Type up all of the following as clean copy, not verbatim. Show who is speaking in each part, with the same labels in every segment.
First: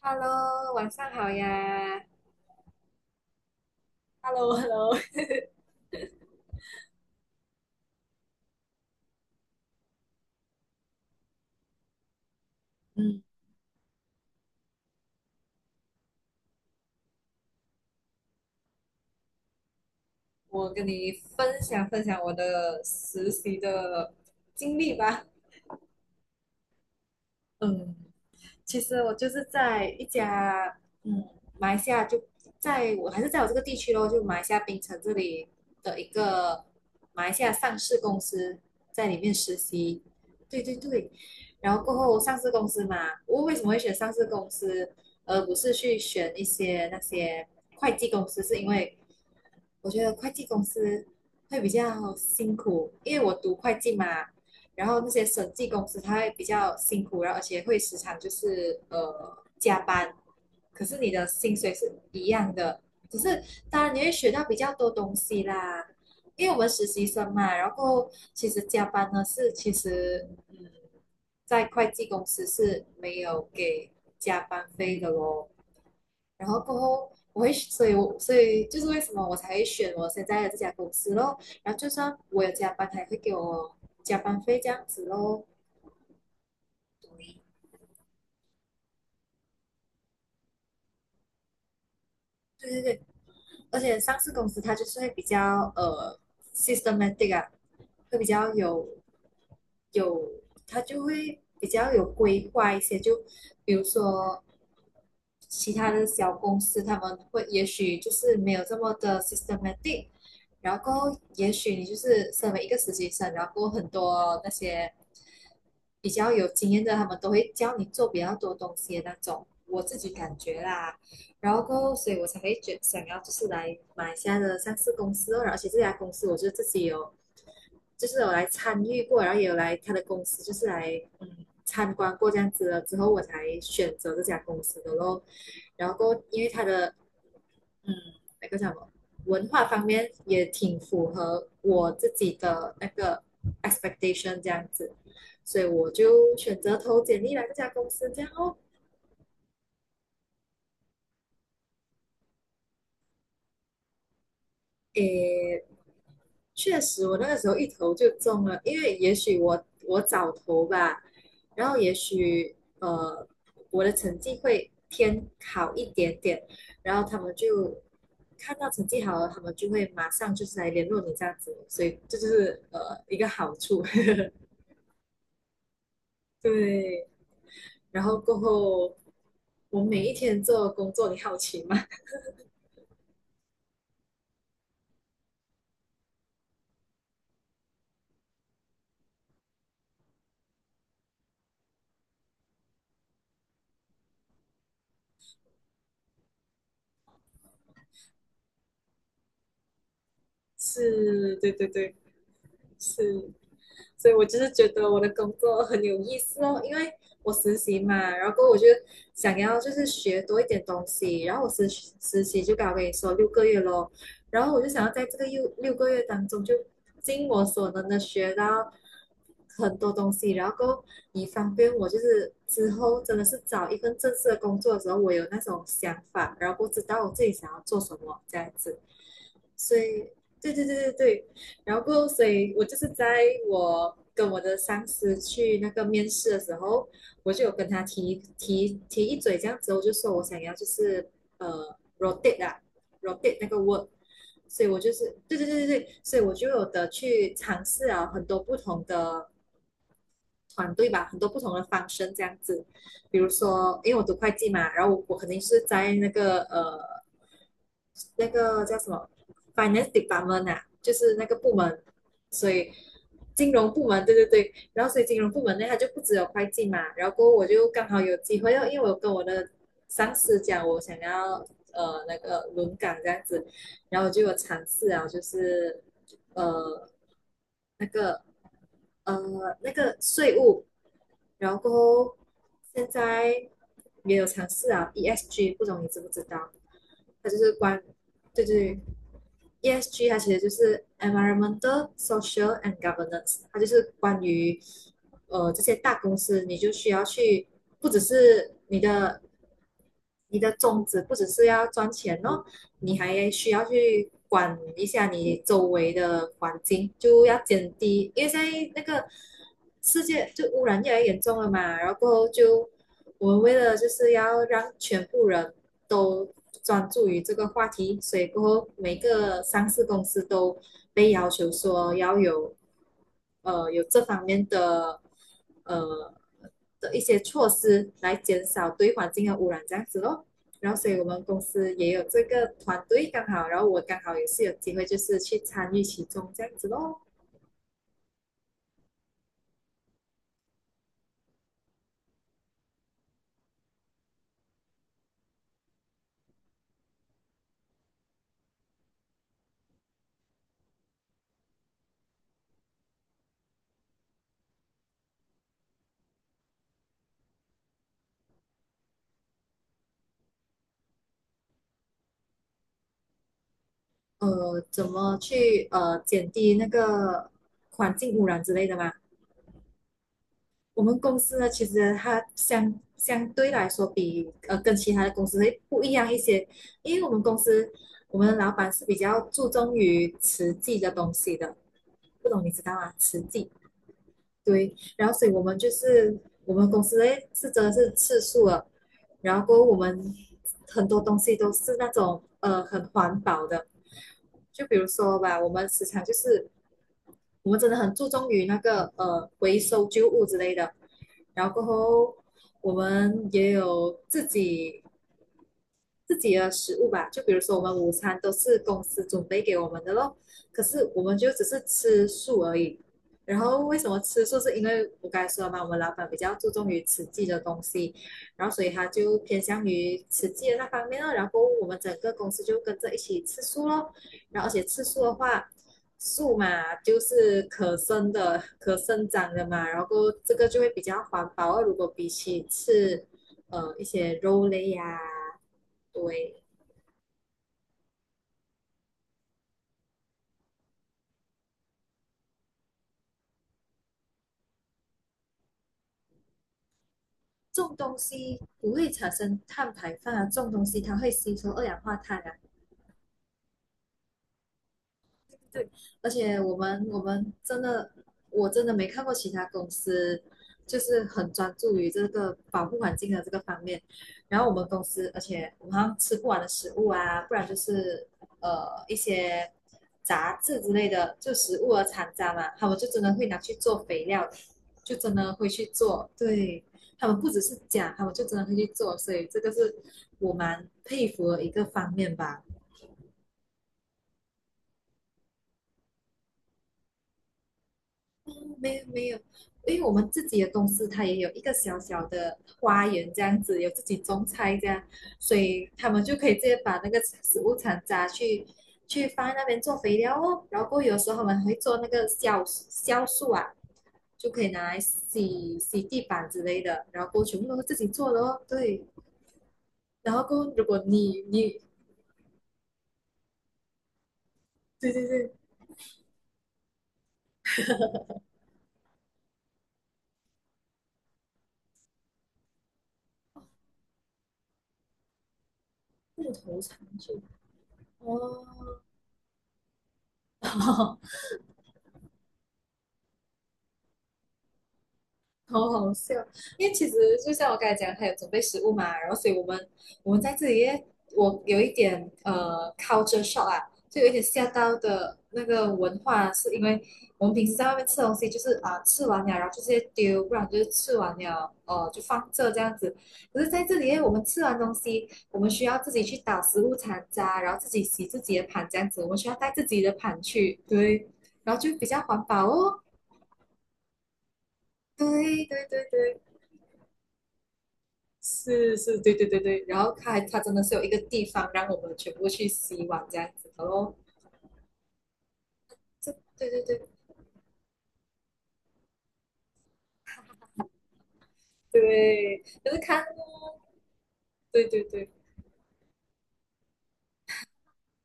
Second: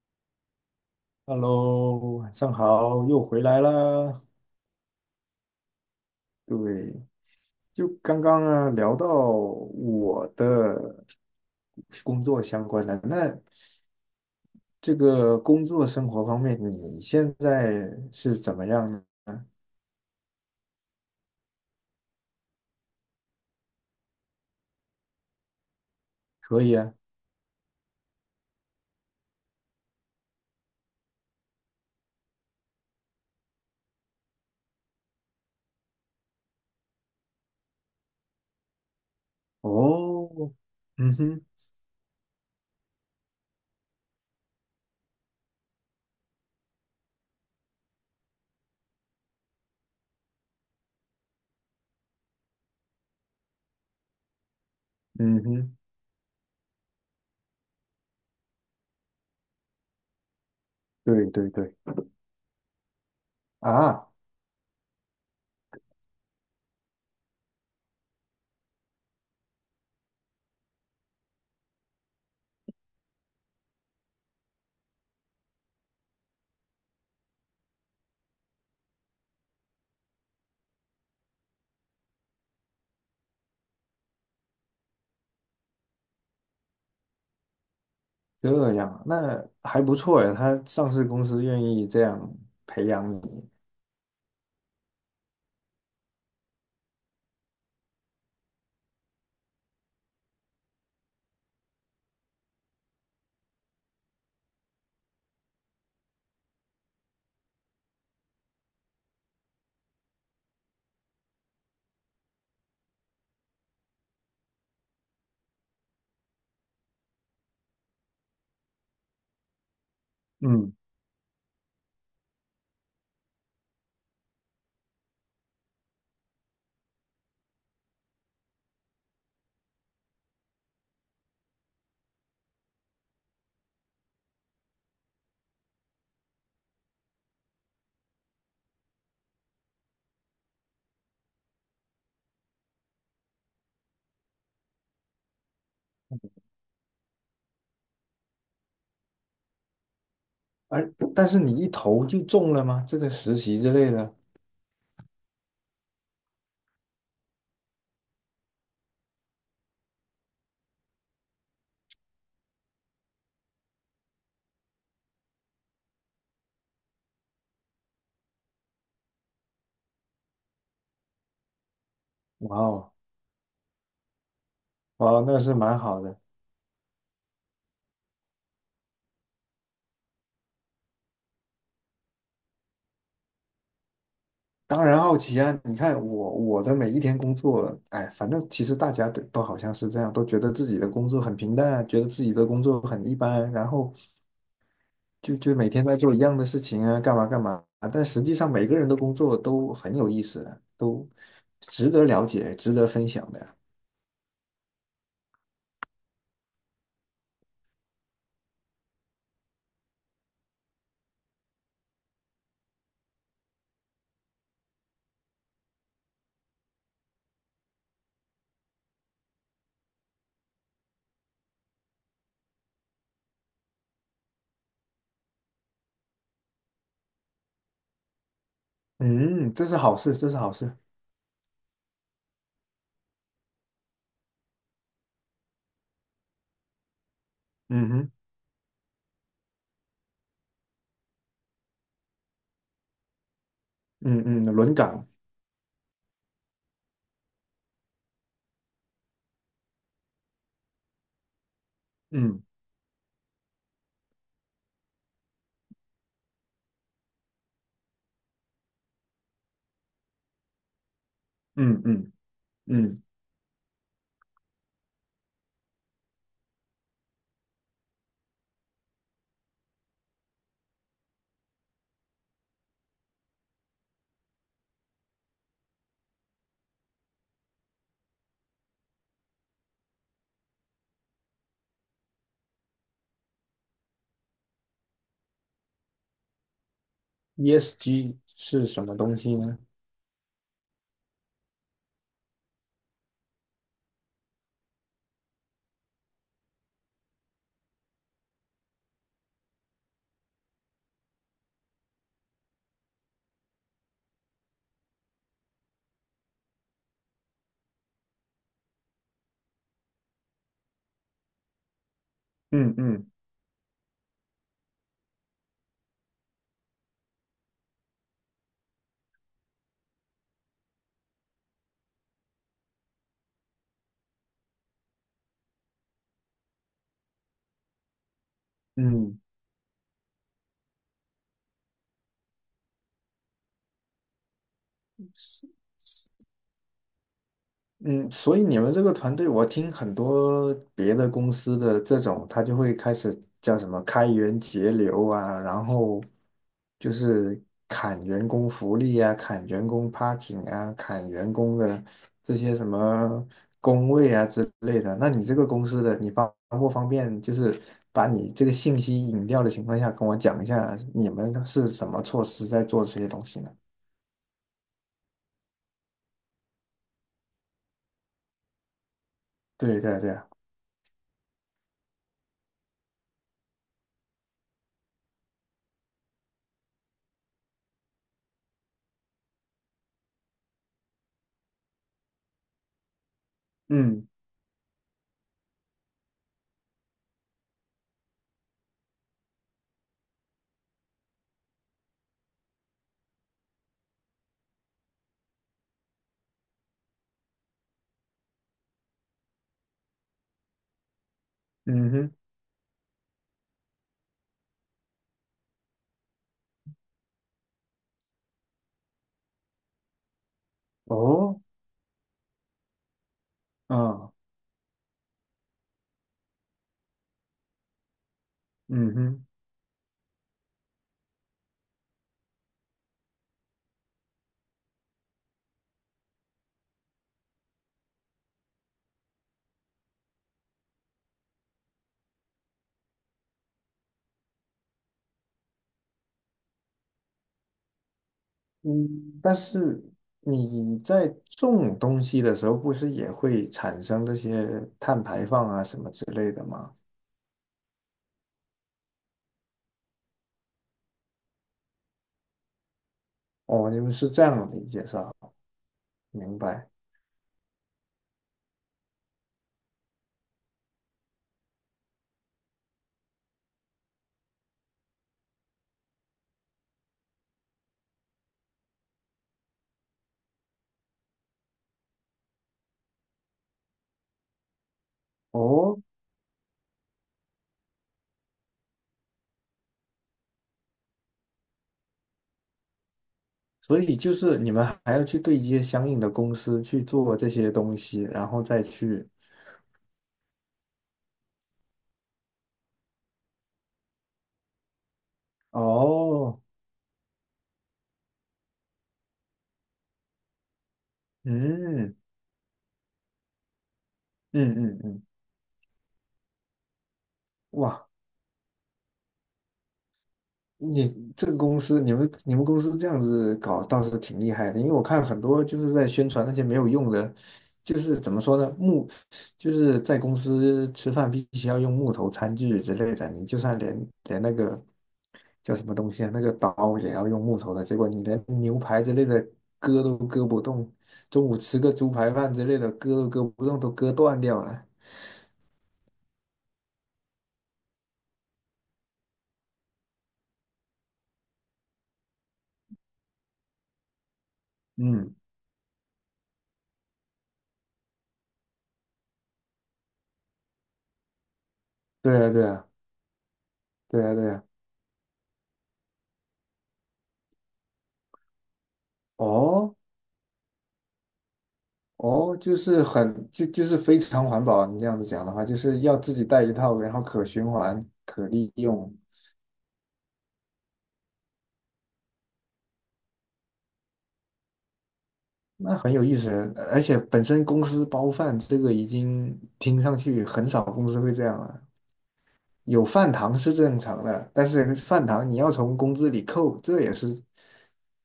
Speaker 1: Hello，晚上好呀。
Speaker 2: Hello，晚上好，又回来啦。
Speaker 1: Hello，Hello
Speaker 2: 对，就刚刚啊聊到我的工作相关的，那
Speaker 1: 嗯，
Speaker 2: 这个工作生活方面，你现在是怎么样呢？
Speaker 1: 我跟你分享分享我的实习的经历吧。
Speaker 2: 可以啊。
Speaker 1: 嗯，其实我就是在一家嗯马来西亚就在我这个地区咯，就马来西亚槟城这里的一个马来西亚上市公司在里面实习，
Speaker 2: 哦，
Speaker 1: 对对对，
Speaker 2: 嗯哼，
Speaker 1: 然后过后上市公司嘛，我为什么会选上市公司，而不是去选一些那些会计公司，是因为我觉得会计公司会比较辛苦，因为我读会计嘛，然后那些
Speaker 2: 嗯
Speaker 1: 审计
Speaker 2: 哼，
Speaker 1: 公司它会比较辛苦，然后而且会时常就是加班，可是你
Speaker 2: 对
Speaker 1: 的
Speaker 2: 对
Speaker 1: 薪
Speaker 2: 对，
Speaker 1: 水是一样的，只是当然你
Speaker 2: 啊，
Speaker 1: 会学到比较多东西啦，因为我们实习生嘛，然后其实加班呢是其实在会计公司是没有给加班费的咯。然后过后我会，所以就是为什么我才会选我现在的这家公司咯。然后就算我有加班，他也会给我加班费这样子咯。对，
Speaker 2: 这样啊，那还不错呀，他上市公司愿意这样
Speaker 1: 对对
Speaker 2: 培
Speaker 1: 对，
Speaker 2: 养你。
Speaker 1: 而且上市公司它就是会比较systematic 啊，会比较有，它就会比较有规划一些。就比如说其他的小公司他们会也许就是没有这么的 systematic，然后也许你就是身为一个实习生，然后很多那些比较有经验的，他们都会教你做比较多东西的那种，我自己感觉
Speaker 2: 嗯，
Speaker 1: 啦，然后过后所以我才会觉想要就是来马来西亚的上市公司哦，而且这家公司我就自己有就是有来参与过，然后也有来他的公司就是来参观过这样子了之后，我才选择这家公司的咯。然后因为他的嗯，那个叫什么文化方面也挺符合我自己的那个 expectation 这样子，所以我就选择投简历来这家公司，这样哦，
Speaker 2: 而但是你一投就中了吗？这个实习之类的。
Speaker 1: 诶，确实我那个时候一投就中了，因为也许我早投吧，然后也许我的成绩会偏好一点点，然后他们就看到成绩好了，他们就会马上就是来联络你这样子，所以这就
Speaker 2: 哇
Speaker 1: 是
Speaker 2: 哦，
Speaker 1: 一个好处。
Speaker 2: 哇哦，那是蛮好的。
Speaker 1: 对，然后过后，我每一天做的工作，你好奇吗？
Speaker 2: 当然好奇啊，你看我的每一天工作，哎，反正其实大家都好像是这样，都觉得自己的工作很平淡，觉得自己的工作很一般，然后就每天在做一样的事情啊，干嘛干嘛。但实际上每个人的工作都很有意思 的，都
Speaker 1: 是，对对
Speaker 2: 值
Speaker 1: 对，
Speaker 2: 得了解，值得分
Speaker 1: 是，
Speaker 2: 享的啊。
Speaker 1: 所以我就是觉得我的工作很有意思哦，因为我实习嘛，然后过后我就想要就是学多一点东西，然后实习就刚刚跟你说六个月咯，然后我就想要在这个六个月当中就尽我所能的学到很多东西，然后够以方便我就是之后真的是找一份正式的工作的时候，我有那种想法，然后不知道我自己想要做什么这样子，
Speaker 2: 嗯，这
Speaker 1: 所
Speaker 2: 是好
Speaker 1: 以
Speaker 2: 事，这是好
Speaker 1: 对对
Speaker 2: 事。
Speaker 1: 对对对，然后过所以我就是在我跟我的上司去那个面试的时候，我就有跟他
Speaker 2: 嗯哼，
Speaker 1: 提一嘴这样子，我就说我想要就是rotate 啊 rotate 那个 work。
Speaker 2: 嗯嗯，
Speaker 1: 所以
Speaker 2: 轮
Speaker 1: 我就
Speaker 2: 岗，
Speaker 1: 是对对对对对，所以我就有的去尝试啊很多不同的团队吧，很多不同的方式这样
Speaker 2: 嗯
Speaker 1: 子。比如说，因为我读会计嘛，然后我肯定是在那个那个叫什么 finance department 啊，就是那个部
Speaker 2: 嗯
Speaker 1: 门，
Speaker 2: 嗯
Speaker 1: 所以
Speaker 2: 嗯
Speaker 1: 金融部门，对对对。然后所以金融部门呢，它就不只有会计嘛，然后过后我就刚好有机会，因为我跟我的上司讲我想要那个轮岗这样子，然后我就有尝试啊，就是呃那个呃那个税务。然后现在也有尝试啊，ESG，不懂你知不知道？它就是关，
Speaker 2: ，ESG
Speaker 1: 对
Speaker 2: 是
Speaker 1: 对
Speaker 2: 什么东西呢？
Speaker 1: ，ESG 它其实就是 environmental, social and governance，它就是关于这些大公司，你就需要去，不只是你的你的宗旨不只是要赚钱哦，你还需要去管一下你周围的环境，就要减低，因为现在那个世界就污染越来越严重了嘛，然后过后就
Speaker 2: 嗯嗯
Speaker 1: 我们为了就是要让全部人都专注于这个话题，所以过后每个上市公司都被要求说要有有这方面的呃的一些措施来减少对环
Speaker 2: 嗯。
Speaker 1: 境的污染这样子咯。然后，所以我们公司也有这个团队，刚好，然后我刚好也是有机会，就是去参与其中这样子咯。
Speaker 2: 嗯，所以你们这个团队，我听很多别的公司的这种，他就会开始叫什么开源节流啊，然后就是砍员工福利啊，砍员工 parking 啊，砍员工的这些什么工位啊之类的。那你这个公司的，你方不方便就是把你这个信息隐掉的情况下，跟我讲一下你们是什么措施在做这些东西呢？
Speaker 1: 怎么去减低那个环境污染之类的嘛？
Speaker 2: 对对对，
Speaker 1: 我们公司呢，其实它相对来说比跟其他的公司会不一样一些，因为我们公司我们的老板是比较注重于实际的东西的，不懂你知道吗？实际。
Speaker 2: 嗯
Speaker 1: 对，然后所以我们就是我们公司的是真的是吃素了，然后过后我们很多东西都是那种很环保的，就比如说吧，我们时常就是我们真的很注重于那个回收旧物之类的，然后过
Speaker 2: 嗯哼，
Speaker 1: 后我们也有自己的食物吧，就比如说我们午餐都是公司准备给我们的咯，可是我们就
Speaker 2: 哦，
Speaker 1: 只是吃素而已。然后为什么
Speaker 2: 嗯。
Speaker 1: 吃素？是因为我刚才说了嘛，我们老板比较注重于实际的东西，然后所以他
Speaker 2: 嗯
Speaker 1: 就
Speaker 2: 哼，
Speaker 1: 偏向于实际的那方面了。然后我们整个公司就跟着一起吃素咯。然后而且吃素的话，素嘛就是可生的、可生长的嘛，然后这个就会比较环保啊。如果比起吃一些肉类呀、啊对，
Speaker 2: 嗯，但是你在种东西的时候，不是也会产生这些碳排放啊什么之类的吗？
Speaker 1: 种东西不会产生碳排放啊，种东西它会吸收二氧化碳啊，
Speaker 2: 哦，你们是这样理解是吧？
Speaker 1: 对，而
Speaker 2: 明
Speaker 1: 且
Speaker 2: 白。
Speaker 1: 我们真的，我真的没看过其他公司就是很专注于这个保护环境的这个方面。然后我们公司，而且我们好像吃不完的食物啊，不然就是一些杂质之类的，就食物的残渣嘛，他们就真的会拿去做肥料，就真的会去
Speaker 2: 哦，
Speaker 1: 做。对，他们不只是讲，他们就真的会去做，所以这个是我蛮佩服的一个方面吧。
Speaker 2: 所以就是你们还要去对接相应的公司去做这些东西，然后再
Speaker 1: 没有
Speaker 2: 去。
Speaker 1: 没有，因为我们自己的公司它也有一个小小的花园这样子，有自己种菜这样，所以他们就可以
Speaker 2: 哦，
Speaker 1: 直接把那个食物残渣去放在那边做肥料哦。然后过后有时候我们会做那
Speaker 2: 嗯
Speaker 1: 个酵素啊，就可以
Speaker 2: 嗯
Speaker 1: 拿
Speaker 2: 嗯
Speaker 1: 来
Speaker 2: 嗯，
Speaker 1: 洗洗地板之类的，然后过后全部都是自
Speaker 2: 哇，
Speaker 1: 己做的哦。对，然后过后如果
Speaker 2: 你
Speaker 1: 你
Speaker 2: 这个公
Speaker 1: 你
Speaker 2: 司，你们公司这样子搞倒是挺厉害的，因为我
Speaker 1: 对
Speaker 2: 看
Speaker 1: 对
Speaker 2: 很
Speaker 1: 对，
Speaker 2: 多就是在宣传那些没有用的，就是怎么说呢，木，就是在公司吃饭必须要用木头餐具之类的，你就算连那个叫什么东西啊，那
Speaker 1: 木
Speaker 2: 个
Speaker 1: 头餐
Speaker 2: 刀也要用
Speaker 1: 具
Speaker 2: 木头的，结果你连牛
Speaker 1: 哦，
Speaker 2: 排之类的割都割不动，中午吃个猪排饭之类的割都割不动，都割断掉了。
Speaker 1: 好好笑，因为其实就像我刚才讲，他有准备食物嘛，然后所以我们在这里耶，我有一点culture shock 啊，就有一点吓到
Speaker 2: 嗯，
Speaker 1: 的那个文化，是因为我们平时在外面吃东西，就是啊、吃完了，然后就直接丢，不然就是吃完了就
Speaker 2: 对
Speaker 1: 放
Speaker 2: 啊，对
Speaker 1: 这
Speaker 2: 啊，
Speaker 1: 样子。可是在这里耶，
Speaker 2: 对
Speaker 1: 我
Speaker 2: 啊，
Speaker 1: 们
Speaker 2: 对
Speaker 1: 吃
Speaker 2: 啊。
Speaker 1: 完东西，我们需要自己去打食物残渣，然后自己洗自己的盘这样子，我们需要带自
Speaker 2: 哦，
Speaker 1: 己的盘去，对，然后就比较环
Speaker 2: 哦，
Speaker 1: 保
Speaker 2: 就
Speaker 1: 哦，
Speaker 2: 是很，就就是非常环保啊。你这样子
Speaker 1: 对
Speaker 2: 讲的话，就
Speaker 1: 对
Speaker 2: 是
Speaker 1: 对
Speaker 2: 要自
Speaker 1: 对。
Speaker 2: 己带一套，然后可循环、可利
Speaker 1: 是
Speaker 2: 用，
Speaker 1: 是，对对对对，然后它真的是有一个地方让我们全部去洗碗这样子的咯。
Speaker 2: 那很有
Speaker 1: 这
Speaker 2: 意思。
Speaker 1: 对对对
Speaker 2: 而且本身公司包饭这个已经听上去很少公司会这样了。
Speaker 1: 对，就是
Speaker 2: 有
Speaker 1: 看
Speaker 2: 饭堂是
Speaker 1: 哦，
Speaker 2: 正常的，但
Speaker 1: 对
Speaker 2: 是
Speaker 1: 对
Speaker 2: 饭
Speaker 1: 对，
Speaker 2: 堂你要从工资里扣，这也是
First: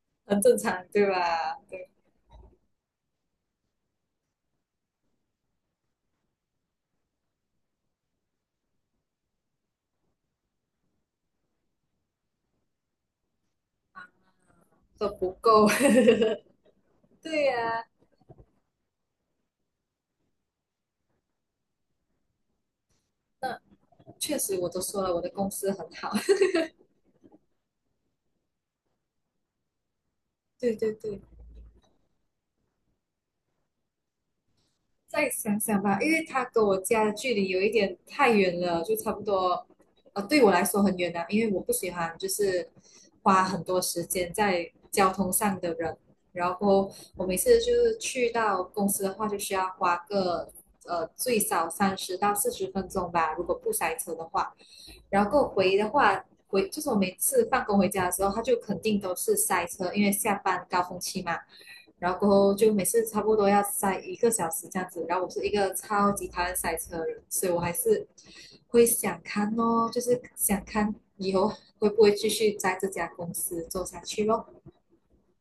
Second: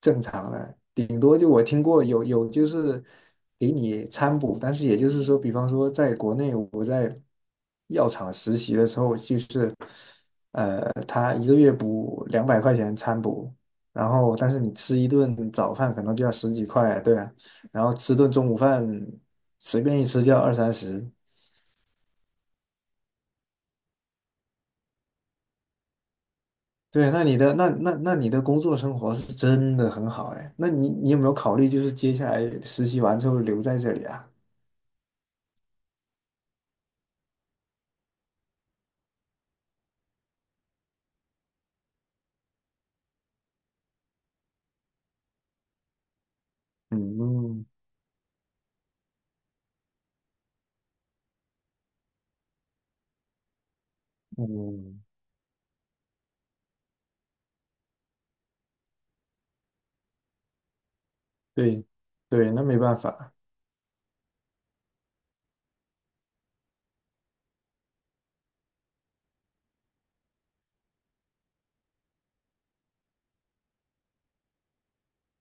Speaker 2: 正
Speaker 1: 很
Speaker 2: 常
Speaker 1: 正
Speaker 2: 的。
Speaker 1: 常对
Speaker 2: 顶多就
Speaker 1: 吧？
Speaker 2: 我听
Speaker 1: 对
Speaker 2: 过有就是给你餐补，但是也就是说，比方说在国内我在药厂实习的时候，就是他一个月补两百块钱餐补，
Speaker 1: 啊，
Speaker 2: 然后但是你吃一
Speaker 1: 都不
Speaker 2: 顿
Speaker 1: 够，
Speaker 2: 早饭可能就要十几块，对 啊，
Speaker 1: 对呀、
Speaker 2: 然后吃顿中午饭随便一吃就要二三十。
Speaker 1: 那确实我都说了，我的公司很好，
Speaker 2: 对，那你的那你的工作生活是真的很好哎，那
Speaker 1: 对
Speaker 2: 你
Speaker 1: 对
Speaker 2: 你有
Speaker 1: 对，
Speaker 2: 没有考虑就是接下来实习完之后留在这里啊？
Speaker 1: 再想想吧，因为他跟我家的距离有一点太远了，就差不多，对我来说很远啊，因为我不喜欢就是花很多时间在交通上的人，然后我每次
Speaker 2: 嗯
Speaker 1: 就是去到公司的话，就需要花个最少30到40分钟吧，如果不塞车的话，
Speaker 2: 嗯，
Speaker 1: 然后回的话。回就是我每次放工回家的时候，他就肯定都是塞车，因为下班高峰期嘛。
Speaker 2: 对，
Speaker 1: 然后过
Speaker 2: 对，
Speaker 1: 后
Speaker 2: 那
Speaker 1: 就
Speaker 2: 没
Speaker 1: 每
Speaker 2: 办
Speaker 1: 次差
Speaker 2: 法。
Speaker 1: 不多要塞一个小时这样子，然后我是一个超级讨厌塞车的人，所以我还是会想看哦，就是想看以后会不会继续在这家公司做下去咯，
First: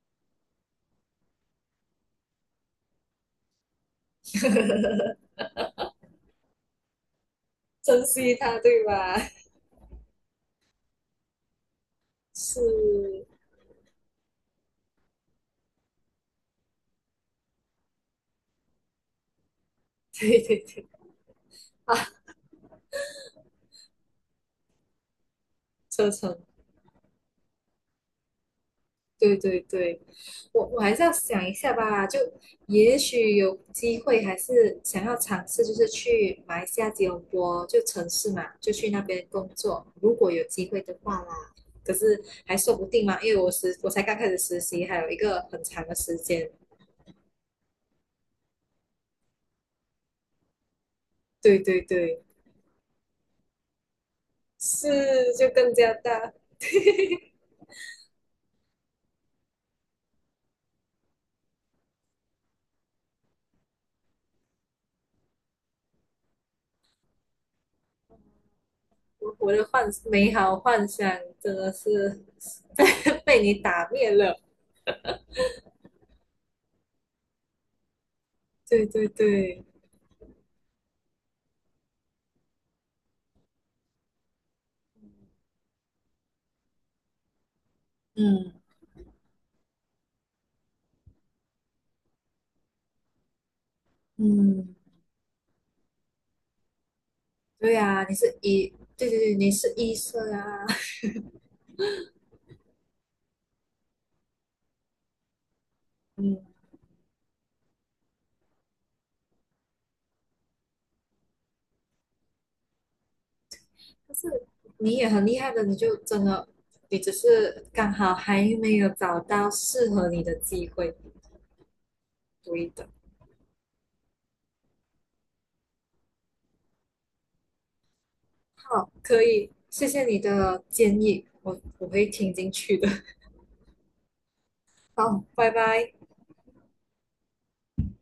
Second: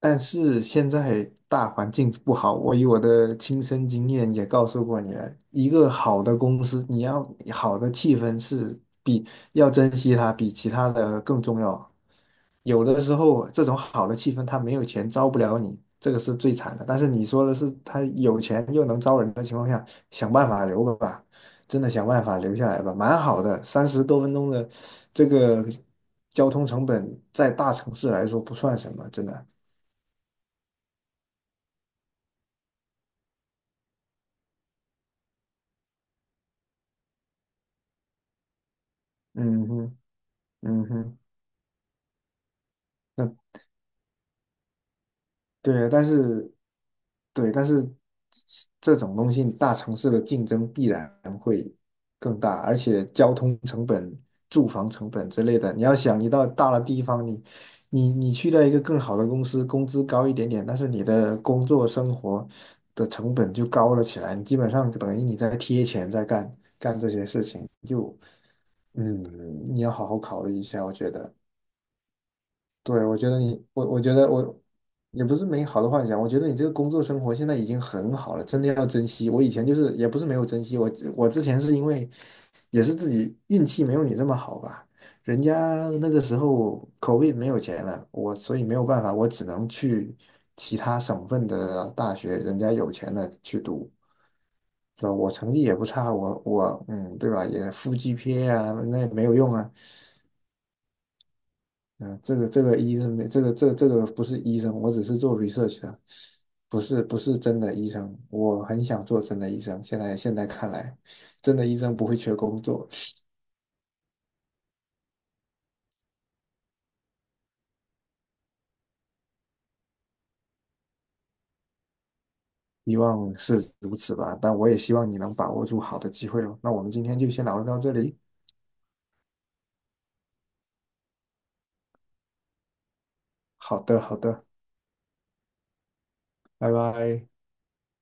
Speaker 2: 但是现在大环境不好，我以我的亲身经验也告诉过你 了，一个好的公司，你要好的
Speaker 1: 珍
Speaker 2: 气
Speaker 1: 惜
Speaker 2: 氛
Speaker 1: 它，
Speaker 2: 是
Speaker 1: 对吧？
Speaker 2: 比要珍惜它，比其他的更重要。有的时
Speaker 1: 是，
Speaker 2: 候这种好的气氛，他没有钱招不了你，这个是最惨的。但是你说的是他有钱又能招人的情况下，想
Speaker 1: 对
Speaker 2: 办
Speaker 1: 对
Speaker 2: 法留
Speaker 1: 对，
Speaker 2: 吧，真的想办法留下来吧，蛮好的。三十多分钟的这个
Speaker 1: 车程
Speaker 2: 交通成本，在大城市来说不算什么，真
Speaker 1: 对
Speaker 2: 的。
Speaker 1: 对对，我还是要想一下吧，就也许有机会，还是想要尝试，就是去马来西亚吉隆坡就城市嘛，就去那边工
Speaker 2: 嗯
Speaker 1: 作，
Speaker 2: 哼，
Speaker 1: 如果有机会
Speaker 2: 嗯
Speaker 1: 的
Speaker 2: 哼。
Speaker 1: 话啦。可是还说不定嘛，因
Speaker 2: 那。
Speaker 1: 为我才刚开始实习，还有一个很长
Speaker 2: 对，
Speaker 1: 的
Speaker 2: 但
Speaker 1: 时间。
Speaker 2: 是对,但是这种东西大城市的竞争必然
Speaker 1: 对
Speaker 2: 会
Speaker 1: 对对，
Speaker 2: 更大，而且交通成本、住房成本
Speaker 1: 是
Speaker 2: 之
Speaker 1: 就
Speaker 2: 类
Speaker 1: 更
Speaker 2: 的，你
Speaker 1: 加
Speaker 2: 要想，你
Speaker 1: 大。
Speaker 2: 到大的地方，你去到一个更好的公司，工资高一点点，但是你的工作生活的成本就高了起来，你基本上等于你在贴钱在干这些事情，就嗯，
Speaker 1: 我的
Speaker 2: 你要好好
Speaker 1: 美
Speaker 2: 考虑
Speaker 1: 好
Speaker 2: 一下，
Speaker 1: 幻
Speaker 2: 我
Speaker 1: 想
Speaker 2: 觉得。
Speaker 1: 真的是
Speaker 2: 对，我
Speaker 1: 被
Speaker 2: 觉得
Speaker 1: 被你
Speaker 2: 你，我
Speaker 1: 打
Speaker 2: 我
Speaker 1: 灭
Speaker 2: 觉得
Speaker 1: 了。
Speaker 2: 我也不是美好的幻想，我觉得你这个工作生活现在已经很好了，真的
Speaker 1: 对
Speaker 2: 要珍
Speaker 1: 对
Speaker 2: 惜。我以
Speaker 1: 对，
Speaker 2: 前就是也不是没有珍惜，我之前是因为也是自己运气没有你这么好吧，人家那个时候口碑没有钱了，我
Speaker 1: 嗯
Speaker 2: 所以没有办法，我只能去其他省份的大学，人家有钱的去读，
Speaker 1: 嗯。
Speaker 2: 是吧？我成绩也不差，我，对吧？也
Speaker 1: 对
Speaker 2: 负
Speaker 1: 呀、你是
Speaker 2: GPA
Speaker 1: 医，
Speaker 2: 啊，那也
Speaker 1: 对对
Speaker 2: 没
Speaker 1: 对，
Speaker 2: 有
Speaker 1: 你
Speaker 2: 用啊。
Speaker 1: 是医生啊，
Speaker 2: 嗯，这个医生没，这个不是医生，我只是做 research 的，
Speaker 1: 嗯，
Speaker 2: 不是真的医生。我很想做真的医生，现在看来，真的医生不会缺工作，
Speaker 1: 但是你也很厉害的，你就真的，你只是刚好还没有找到适合你的机会，对的。
Speaker 2: 希望是如此吧。但我也希望你能把握住好的机会哦。那我们今天就先聊到这里。
Speaker 1: 好，可以，谢谢你的建议，我会听进去的。
Speaker 2: 好的，好的，
Speaker 1: 好，拜拜。
Speaker 2: 拜拜。